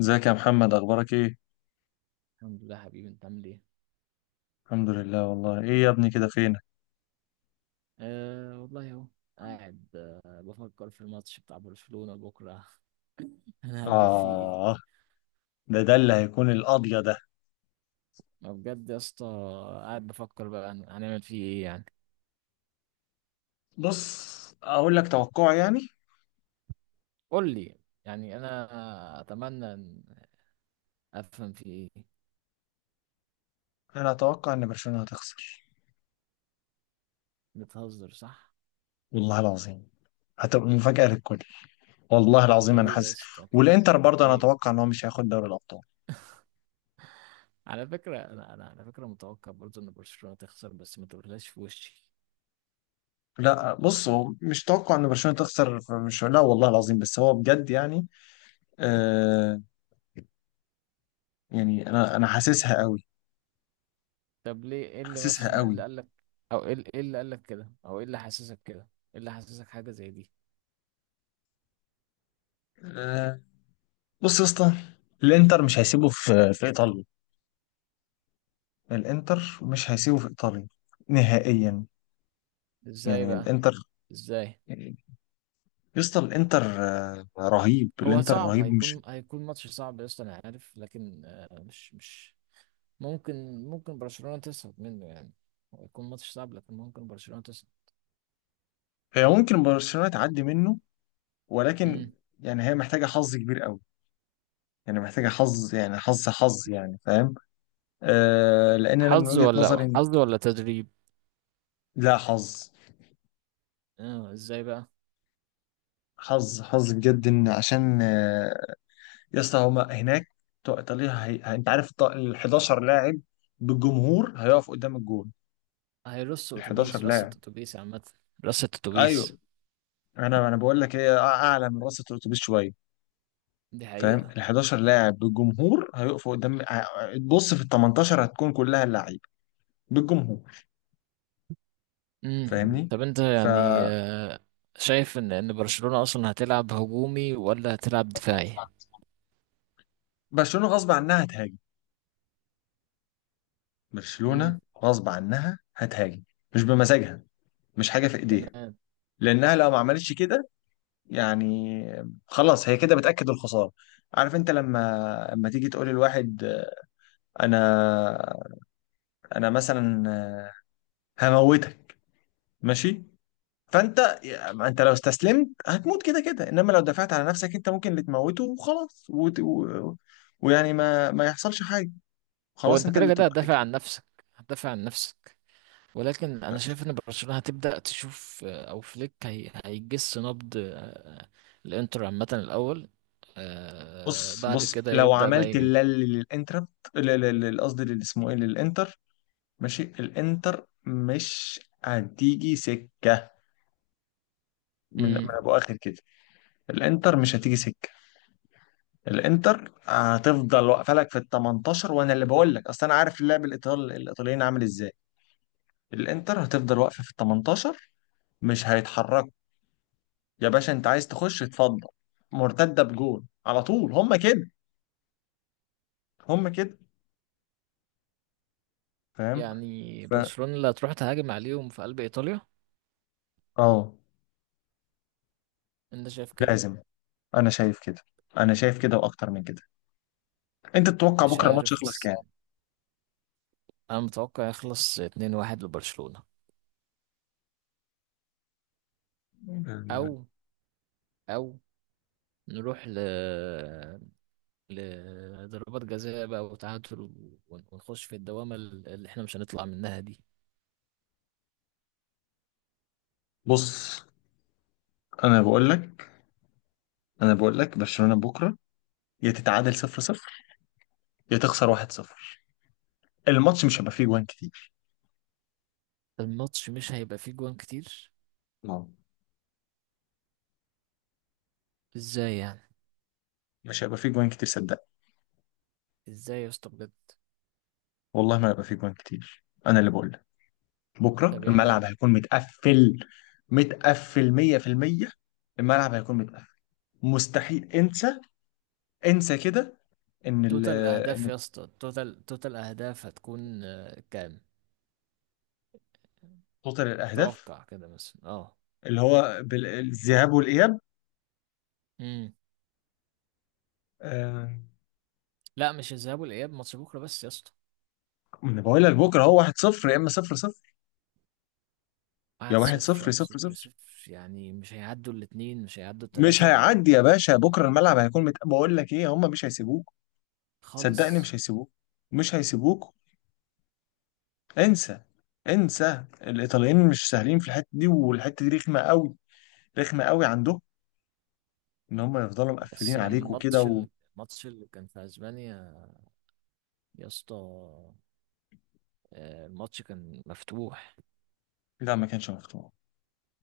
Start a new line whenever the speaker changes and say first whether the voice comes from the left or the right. left: ازيك يا محمد، اخبارك ايه؟
right: الحمد لله حبيبي، انت عامل ايه؟
left: الحمد لله، والله ايه يا ابني كده فينك؟
right: أه والله اهو. قاعد بفكر في الماتش بتاع برشلونة بكرة. انا هبل فيه ايه؟
left: اه. ده اللي هيكون القاضية ده.
right: ما بجد يا اسطى. قاعد بفكر بقى هنعمل فيه ايه يعني.
left: بص اقول لك توقع يعني.
right: قول لي. يعني انا اتمنى ان افهم فيه ايه.
left: انا اتوقع ان برشلونة هتخسر.
right: بتهزر صح؟
left: والله العظيم. هتبقى مفاجأة للكل. والله
right: ده
left: العظيم، انا
right: ليه يا
left: حاسس.
right: اسطى كده؟
left: والانتر برضه انا
right: ليه؟
left: اتوقع ان هو مش هياخد دوري الابطال.
right: على فكرة انا على فكرة متوقع برضه ان برشلونة تخسر، بس ما تقولهاش في وشي.
left: لا بص، هو مش توقع ان برشلونة تخسر. مش، لا والله العظيم، بس هو بجد يعني. آه. يعني انا حاسسها قوي.
right: طب ليه، ايه اللي
left: حاسسها
right: مثلا، ايه
left: قوي.
right: اللي قال لك، او ايه اللي قال لك كده، او ايه اللي حسسك كده؟ ايه اللي حسسك حاجة زي دي؟
left: آه. بص يا اسطى. الانتر مش هيسيبه في ايطاليا. الانتر مش هيسيبه في ايطاليا. نهائيا.
right: ازاي
left: يعني
right: بقى؟
left: الانتر.
right: ازاي؟
left: يعني. يا اسطى الانتر رهيب،
right: هو
left: الانتر
right: صعب،
left: رهيب، مش...
right: هيكون ماتش صعب يا اسطى انا عارف، لكن مش ممكن برشلونة تصعد منه يعني. هو هيكون ماتش صعب لكن ممكن برشلونة تصعد.
left: هي ممكن برشلونة تعدي منه. ولكن...
right: امم.
left: يعني هي محتاجة حظ كبير قوي. يعني محتاجة حظ، يعني حظ حظ، يعني فاهم؟ آه لان انا من
right: حظ
left: وجهة نظري
right: ولا حظ ولا تدريب؟
left: لا، حظ.
right: اه، ازاي بقى؟
left: حظ حظ بجد ان عشان يا اسطى، هما هناك بتوع ايطاليا انت عارف ال 11 لاعب بالجمهور هيقف قدام الجول.
right: هيرص
left: ال 11
right: اتوبيس، رصة
left: لاعب.
right: اتوبيس عامة. رصة اتوبيس.
left: ايوه. انا بقول لك ايه، اعلى من رصه الاتوبيس شويه.
right: دي
left: فاهم؟
right: حقيقة.
left: ال 11 لاعب بالجمهور هيقفوا قدام تبص في ال 18 هتكون كلها اللعيبه بالجمهور.
right: امم.
left: فاهمني؟
right: طب انت
left: ف
right: يعني، شايف ان برشلونة اصلا هتلعب هجومي ولا هتلعب دفاعي؟
left: برشلونة غصب عنها هتهاجم. برشلونة.
right: امم.
left: غصب عنها هتهاجم. مش بمزاجها. مش حاجة في ايديها.
right: تمام.
left: لانها لو ما عملتش كده، يعني، خلاص هي كده بتأكد الخسارة. عارف انت لما تيجي تقول لواحد، انا، انا مثلا، هموتك، ماشي؟ فانت، ما انت لو استسلمت هتموت كده كده، انما لو دفعت على نفسك، انت ممكن اللي تموته وخلاص ويعني ما يحصلش حاجه.
right: هو
left: خلاص
right: انت
left: انت
right: كده
left: اللي
right: كده
left: تبقى
right: هتدافع
left: حاجة.
right: عن نفسك. هتدافع عن نفسك. ولكن انا شايف ان برشلونة هتبدأ تشوف، او فليك هيجس نبض الانتر عامة الاول.
left: بص
right: بعد
left: بص،
right: كده
left: لو
right: يبدأ بقى
left: عملت
right: ايه.
left: للانتر، ل- قصدي اسمه ايه، للانتر. ماشي، الانتر مش هتيجي سكه من
right: مم.
left: ابو اخر كده. الانتر مش هتيجي سكه. الانتر هتفضل واقفه لك في ال 18، وانا اللي بقول لك، اصل انا عارف اللاعب الايطالي الايطاليين عامل ازاي. الانتر هتفضل واقفه في ال 18. مش هيتحركوا. يا باشا، انت عايز تخش اتفضل. مرتده بجول على طول، هم كده. هم كده. فاهم؟
right: يعني
left: ف
right: برشلونة اللي هتروح تهاجم عليهم في قلب ايطاليا؟
left: اه.
right: انت شايف كده؟
left: لازم. انا شايف كده. انا شايف كده واكتر من كده. انت تتوقع
right: مش
left: بكره الماتش
right: عارف،
left: يخلص
right: بس
left: كام؟
right: انا متوقع يخلص 2-1 لبرشلونة،
left: يعني.
right: او او نروح لضربات جزاء بقى وتعادل، ونخش في الدوامة اللي احنا مش هنطلع منها دي.
left: بص. انا بقول لك. انا بقول لك برشلونه بكره، يا تتعادل 0-0، يا تخسر 1-0. الماتش مش هيبقى فيه جوان كتير.
right: الماتش مش هيبقى فيه جوان كتير؟
left: آه.
right: ازاي يعني؟
left: مش هيبقى فيه جوان كتير، صدقني.
right: ازاي يا اسطى بجد؟
left: والله ما هيبقى فيه جوان كتير، انا اللي بقول لك. بكره
right: طب
left: الملعب
right: يعني،
left: هيكون متقفل. متقفل 100%. الملعب هيكون متقفل. مستحيل، انسى. انسى كده. ان ال
right: توتال اهداف
left: ان
right: يا اسطى، توتال اهداف هتكون كام؟
left: توتال الاهداف
right: توقع كده مثلا اه.
left: اللي هو الذهاب والاياب،
right: امم.
left: آه،
right: لا مش الذهاب والاياب، ماتش بكره بس يا اسطى.
left: ما انا بقول لك بكره هو 1-0 يا اما 0-0. يا
right: 1-0
left: 1-0
right: او
left: 0-0،
right: 0-0؟ يعني مش هيعدوا الاتنين، مش هيعدوا
left: مش
right: التلاتة.
left: هيعدي يا باشا. بكره الملعب هيكون متقفل، بقول لك ايه، هم مش هيسيبوك. صدقني،
right: خالص.
left: مش هيسيبوك. مش هيسيبوك. انسى. انسى، الايطاليين مش سهلين في الحته دي، والحته دي رخمه قوي. رخمه قوي عندهم. ان هم يفضلوا مقفلين
right: بس يعني
left: عليك وكده
right: الماتش الماتش اللي كان في اسبانيا يا اسطى، الماتش كان مفتوح.
left: لا، ما كانش مفتوح.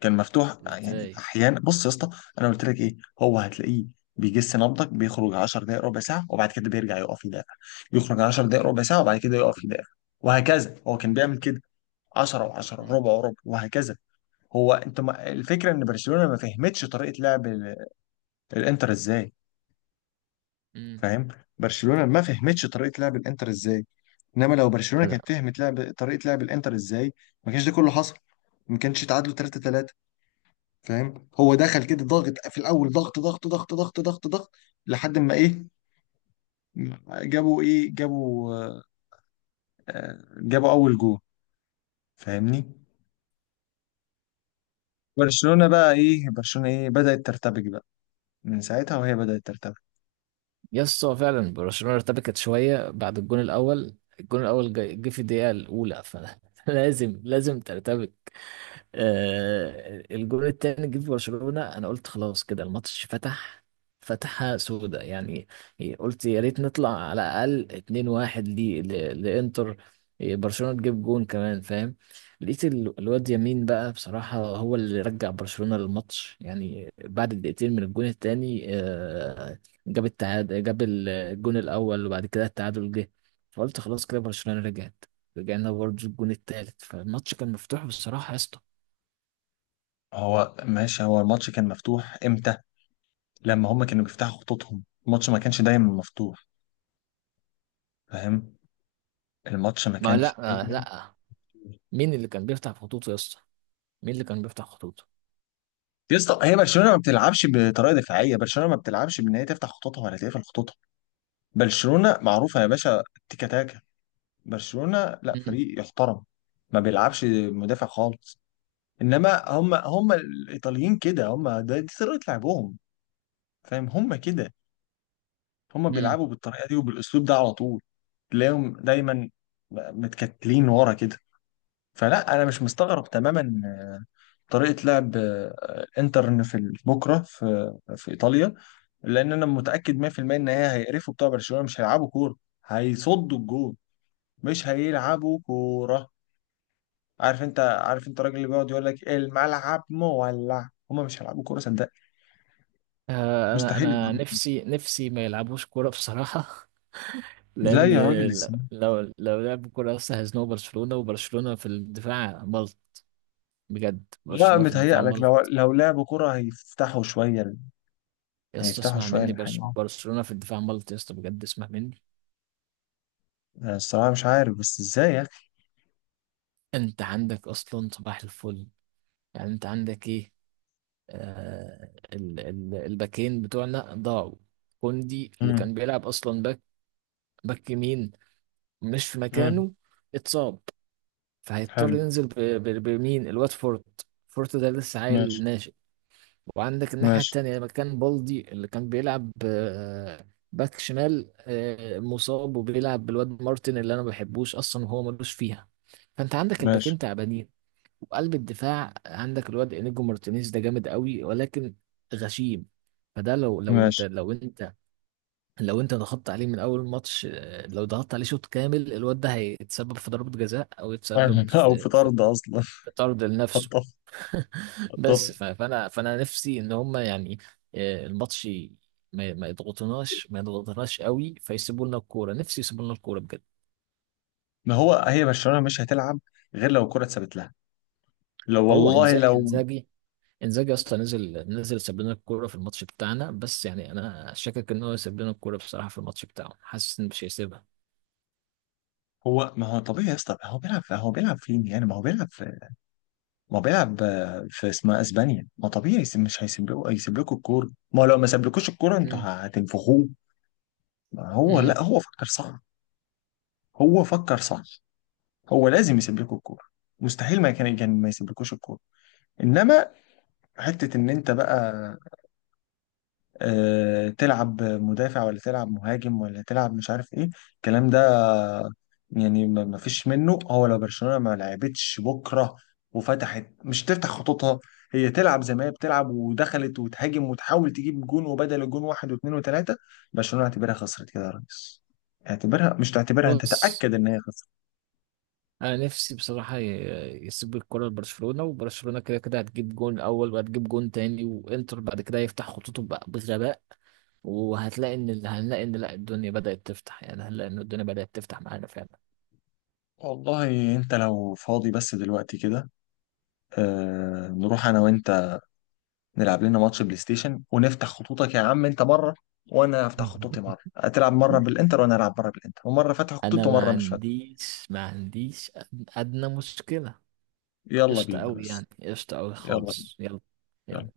left: كان مفتوح يعني
right: ازاي؟
left: احيانا، بص يا اسطى. انا قلت لك ايه، هو هتلاقيه بيجس نبضك، بيخرج 10 دقائق ربع ساعه وبعد كده بيرجع يقف يدافع. يخرج 10 دقائق ربع ساعه وبعد كده يقف يدافع. وهكذا، هو كان
right: مم.
left: بيعمل كده. 10 و10،
right: مم.
left: ربع وربع، وهكذا. هو انت ما... الفكره ان برشلونه ما فهمتش طريقه لعب الانتر ازاي.
right: مم.
left: فاهم؟ برشلونه ما فهمتش طريقه لعب الانتر ازاي. انما لو برشلونه كانت فهمت لعب طريقه لعب الانتر ازاي، ما كانش ده كله حصل. ما كانش اتعادلوا 3 3. فاهم؟ هو دخل كده ضاغط في الاول، ضغط ضغط ضغط ضغط ضغط ضغط، لحد ما ايه؟ جابوا ايه، جابوا، جابوا اول جول. فاهمني؟ برشلونه بقى ايه، برشلونه ايه، بدات ترتبك بقى. من ساعتها وهي بدات ترتبك.
right: يس، هو فعلا برشلونة ارتبكت شوية بعد الجون الأول، جه في الدقيقة الأولى فلازم. لازم ترتبك. الجول التاني جه في برشلونة، انا قلت خلاص كده الماتش فتح، فتحة سودة يعني. قلت يا ريت نطلع على الاقل 2-1 لانتر. إيه، برشلونة تجيب جون كمان فاهم. لقيت الواد يمين بقى، بصراحة هو اللي رجع برشلونة للماتش يعني بعد دقيقتين من الجون التاني. جاب التعادل، جاب الجون الأول وبعد كده التعادل جه. فقلت خلاص كده برشلونة رجعت. رجعنا برضه الجون التالت، فالماتش كان مفتوح بصراحة يا اسطى.
left: هو ماشي، هو الماتش كان مفتوح امتى؟ لما هما كانوا بيفتحوا خطوطهم الماتش ما كانش دايما مفتوح. فاهم؟ الماتش ما
right: ما لا.
left: كانش دايما.
right: لا. مين اللي كان بيفتح خطوط يا اسطى؟ مين اللي كان بيفتح خطوط؟
left: يا اسطى، هي برشلونه ما بتلعبش بطريقه دفاعيه، برشلونه ما بتلعبش بان هي تفتح خطوطها ولا تقفل خطوطها. برشلونه معروفه يا باشا. تيكا تاكا. برشلونه لا
right: امم.
left: فريق يحترم. ما بيلعبش مدافع خالص. انما هم الايطاليين كده، هم ده دي طريقه لعبهم. فاهم؟ هم كده. هم
right: امم.
left: بيلعبوا بالطريقه دي وبالاسلوب ده على طول. تلاقيهم دايما متكتلين ورا كده. فلا، انا مش مستغرب تماما طريقة لعب الانتر، إن في بكرة في إيطاليا. لأن أنا متأكد 100% إن هي هيقرفوا، بتوع برشلونة مش هيلعبوا كورة. هيصدوا الجون. مش هيلعبوا كورة. عارف أنت الراجل اللي بيقعد يقول لك الملعب مولع، هما مش هيلعبوا كورة، صدق.
right: آه، انا
left: مستحيل
right: انا
left: يلعبوا.
right: نفسي نفسي ما يلعبوش كوره بصراحه.
left: لا
right: لان
left: يا راجل، ازاي؟
right: لو لعبوا كوره لسه هيزنقوا برشلونه، وبرشلونه في الدفاع ملط. بجد
left: لا،
right: برشلونه في الدفاع
left: متهيأ لك لو
right: ملط.
left: لو لعبوا كورة هيفتحوا شوية.
right: يا اسطى
left: هيفتحوا
right: اسمع
left: شوية
right: مني،
left: الحاجة.
right: برشلونه في الدفاع ملط يا اسطى بجد، اسمع مني.
left: الصراحة مش عارف بس ازاي يا أخي.
right: انت عندك اصلا صباح الفل. يعني انت عندك ايه؟ ال الباكين بتوعنا ضاعوا. كوندي اللي
left: مم.
right: كان بيلعب اصلا باك، باك يمين، مش في
left: مم.
right: مكانه، اتصاب. فهيضطر
left: حلو.
right: ينزل بمين، الواد فورت ده لسه عيل
left: ماشي.
right: ناشئ. وعندك الناحية
left: ماشي.
right: التانية مكان بالدي اللي كان بيلعب، باك شمال، مصاب، وبيلعب بالواد مارتن اللي انا ما بحبوش اصلا وهو ملوش فيها. فانت عندك
left: ماشي.
right: الباكين تعبانين. وقلب الدفاع عندك الواد انيجو مارتينيز ده جامد قوي ولكن غشيم. فده لو لو انت
left: ماشي.
right: لو انت لو انت ضغطت عليه من اول ماتش، لو ضغطت عليه شوط كامل الواد ده هيتسبب في ضربة جزاء او يتسبب
left: او في
right: في
left: طرد اصلا.
right: في طرد لنفسه.
left: خطف.
right: بس
left: خطف.
right: فانا نفسي ان هم يعني، الماتش ما يضغطوناش ما يضغطوناش قوي فيسيبوا لنا الكوره، نفسي يسيبوا لنا الكوره بجد.
left: ما هو هي برشلونه مش هتلعب غير لو الكره اتثبت لها. لو
right: هو
left: والله
right: انزاجي
left: لو.
right: انزاجي انزاجي اصلا نزل ساب لنا الكوره في الماتش بتاعنا، بس يعني انا شاكك ان هو يسيب لنا الكوره بصراحه في الماتش بتاعه، حاسس ان مش هيسيبها.
left: هو ما هو طبيعي يا اسطى، هو بيلعب، هو بيلعب فين يعني، ما هو بيلعب في. ما هو بيلعب في اسمها اسبانيا. ما طبيعي مش هيسيب لكم الكوره. ما هو لو ما سابلكوش الكوره انتوا
right: امم.
left: هتنفخوه. ما هو
right: امم.
left: لا، هو فكر صح. هو فكر صح. هو لازم يسيب لكم الكوره. مستحيل ما كان ما يسيبلكوش الكوره. انما حته ان انت بقى تلعب مدافع ولا تلعب مهاجم ولا تلعب مش عارف ايه، الكلام ده يعني ما فيش منه. هو لو برشلونة ما لعبتش بكرة، وفتحت، مش تفتح خطوطها، هي تلعب زي ما هي بتلعب، ودخلت وتهاجم وتحاول تجيب جون، وبدل الجون واحد واثنين وثلاثة، برشلونة اعتبرها خسرت كده يا ريس. اعتبرها، مش تعتبرها انت،
right: بص،
left: تأكد ان هي خسرت.
right: انا نفسي بصراحه يسيب الكره لبرشلونه، وبرشلونه كده كده هتجيب جون اول وهتجيب جون تاني، وانتر بعد كده يفتح خطوطه بقى بغباء، وهتلاقي ان هنلاقي ان لا الدنيا بدات تفتح، يعني هنلاقي ان الدنيا بدات تفتح معانا فعلا.
left: والله انت لو فاضي بس دلوقتي كده، نروح انا وانت، نلعب لنا ماتش بلاي ستيشن، ونفتح خطوطك يا عم انت مره، وانا افتح خطوطي مره، هتلعب مره بالانتر وانا العب مره بالانتر، ومره فاتح خطوط
right: انا ما
left: ومره مش فاتح.
right: عنديش ما عنديش ادنى مشكله.
left: يلا
right: قشطه
left: بينا
right: قوي
left: بس.
right: يعني، قشطه قوي
left: يلا
right: خالص. يلا.
left: بينا.
right: يلا.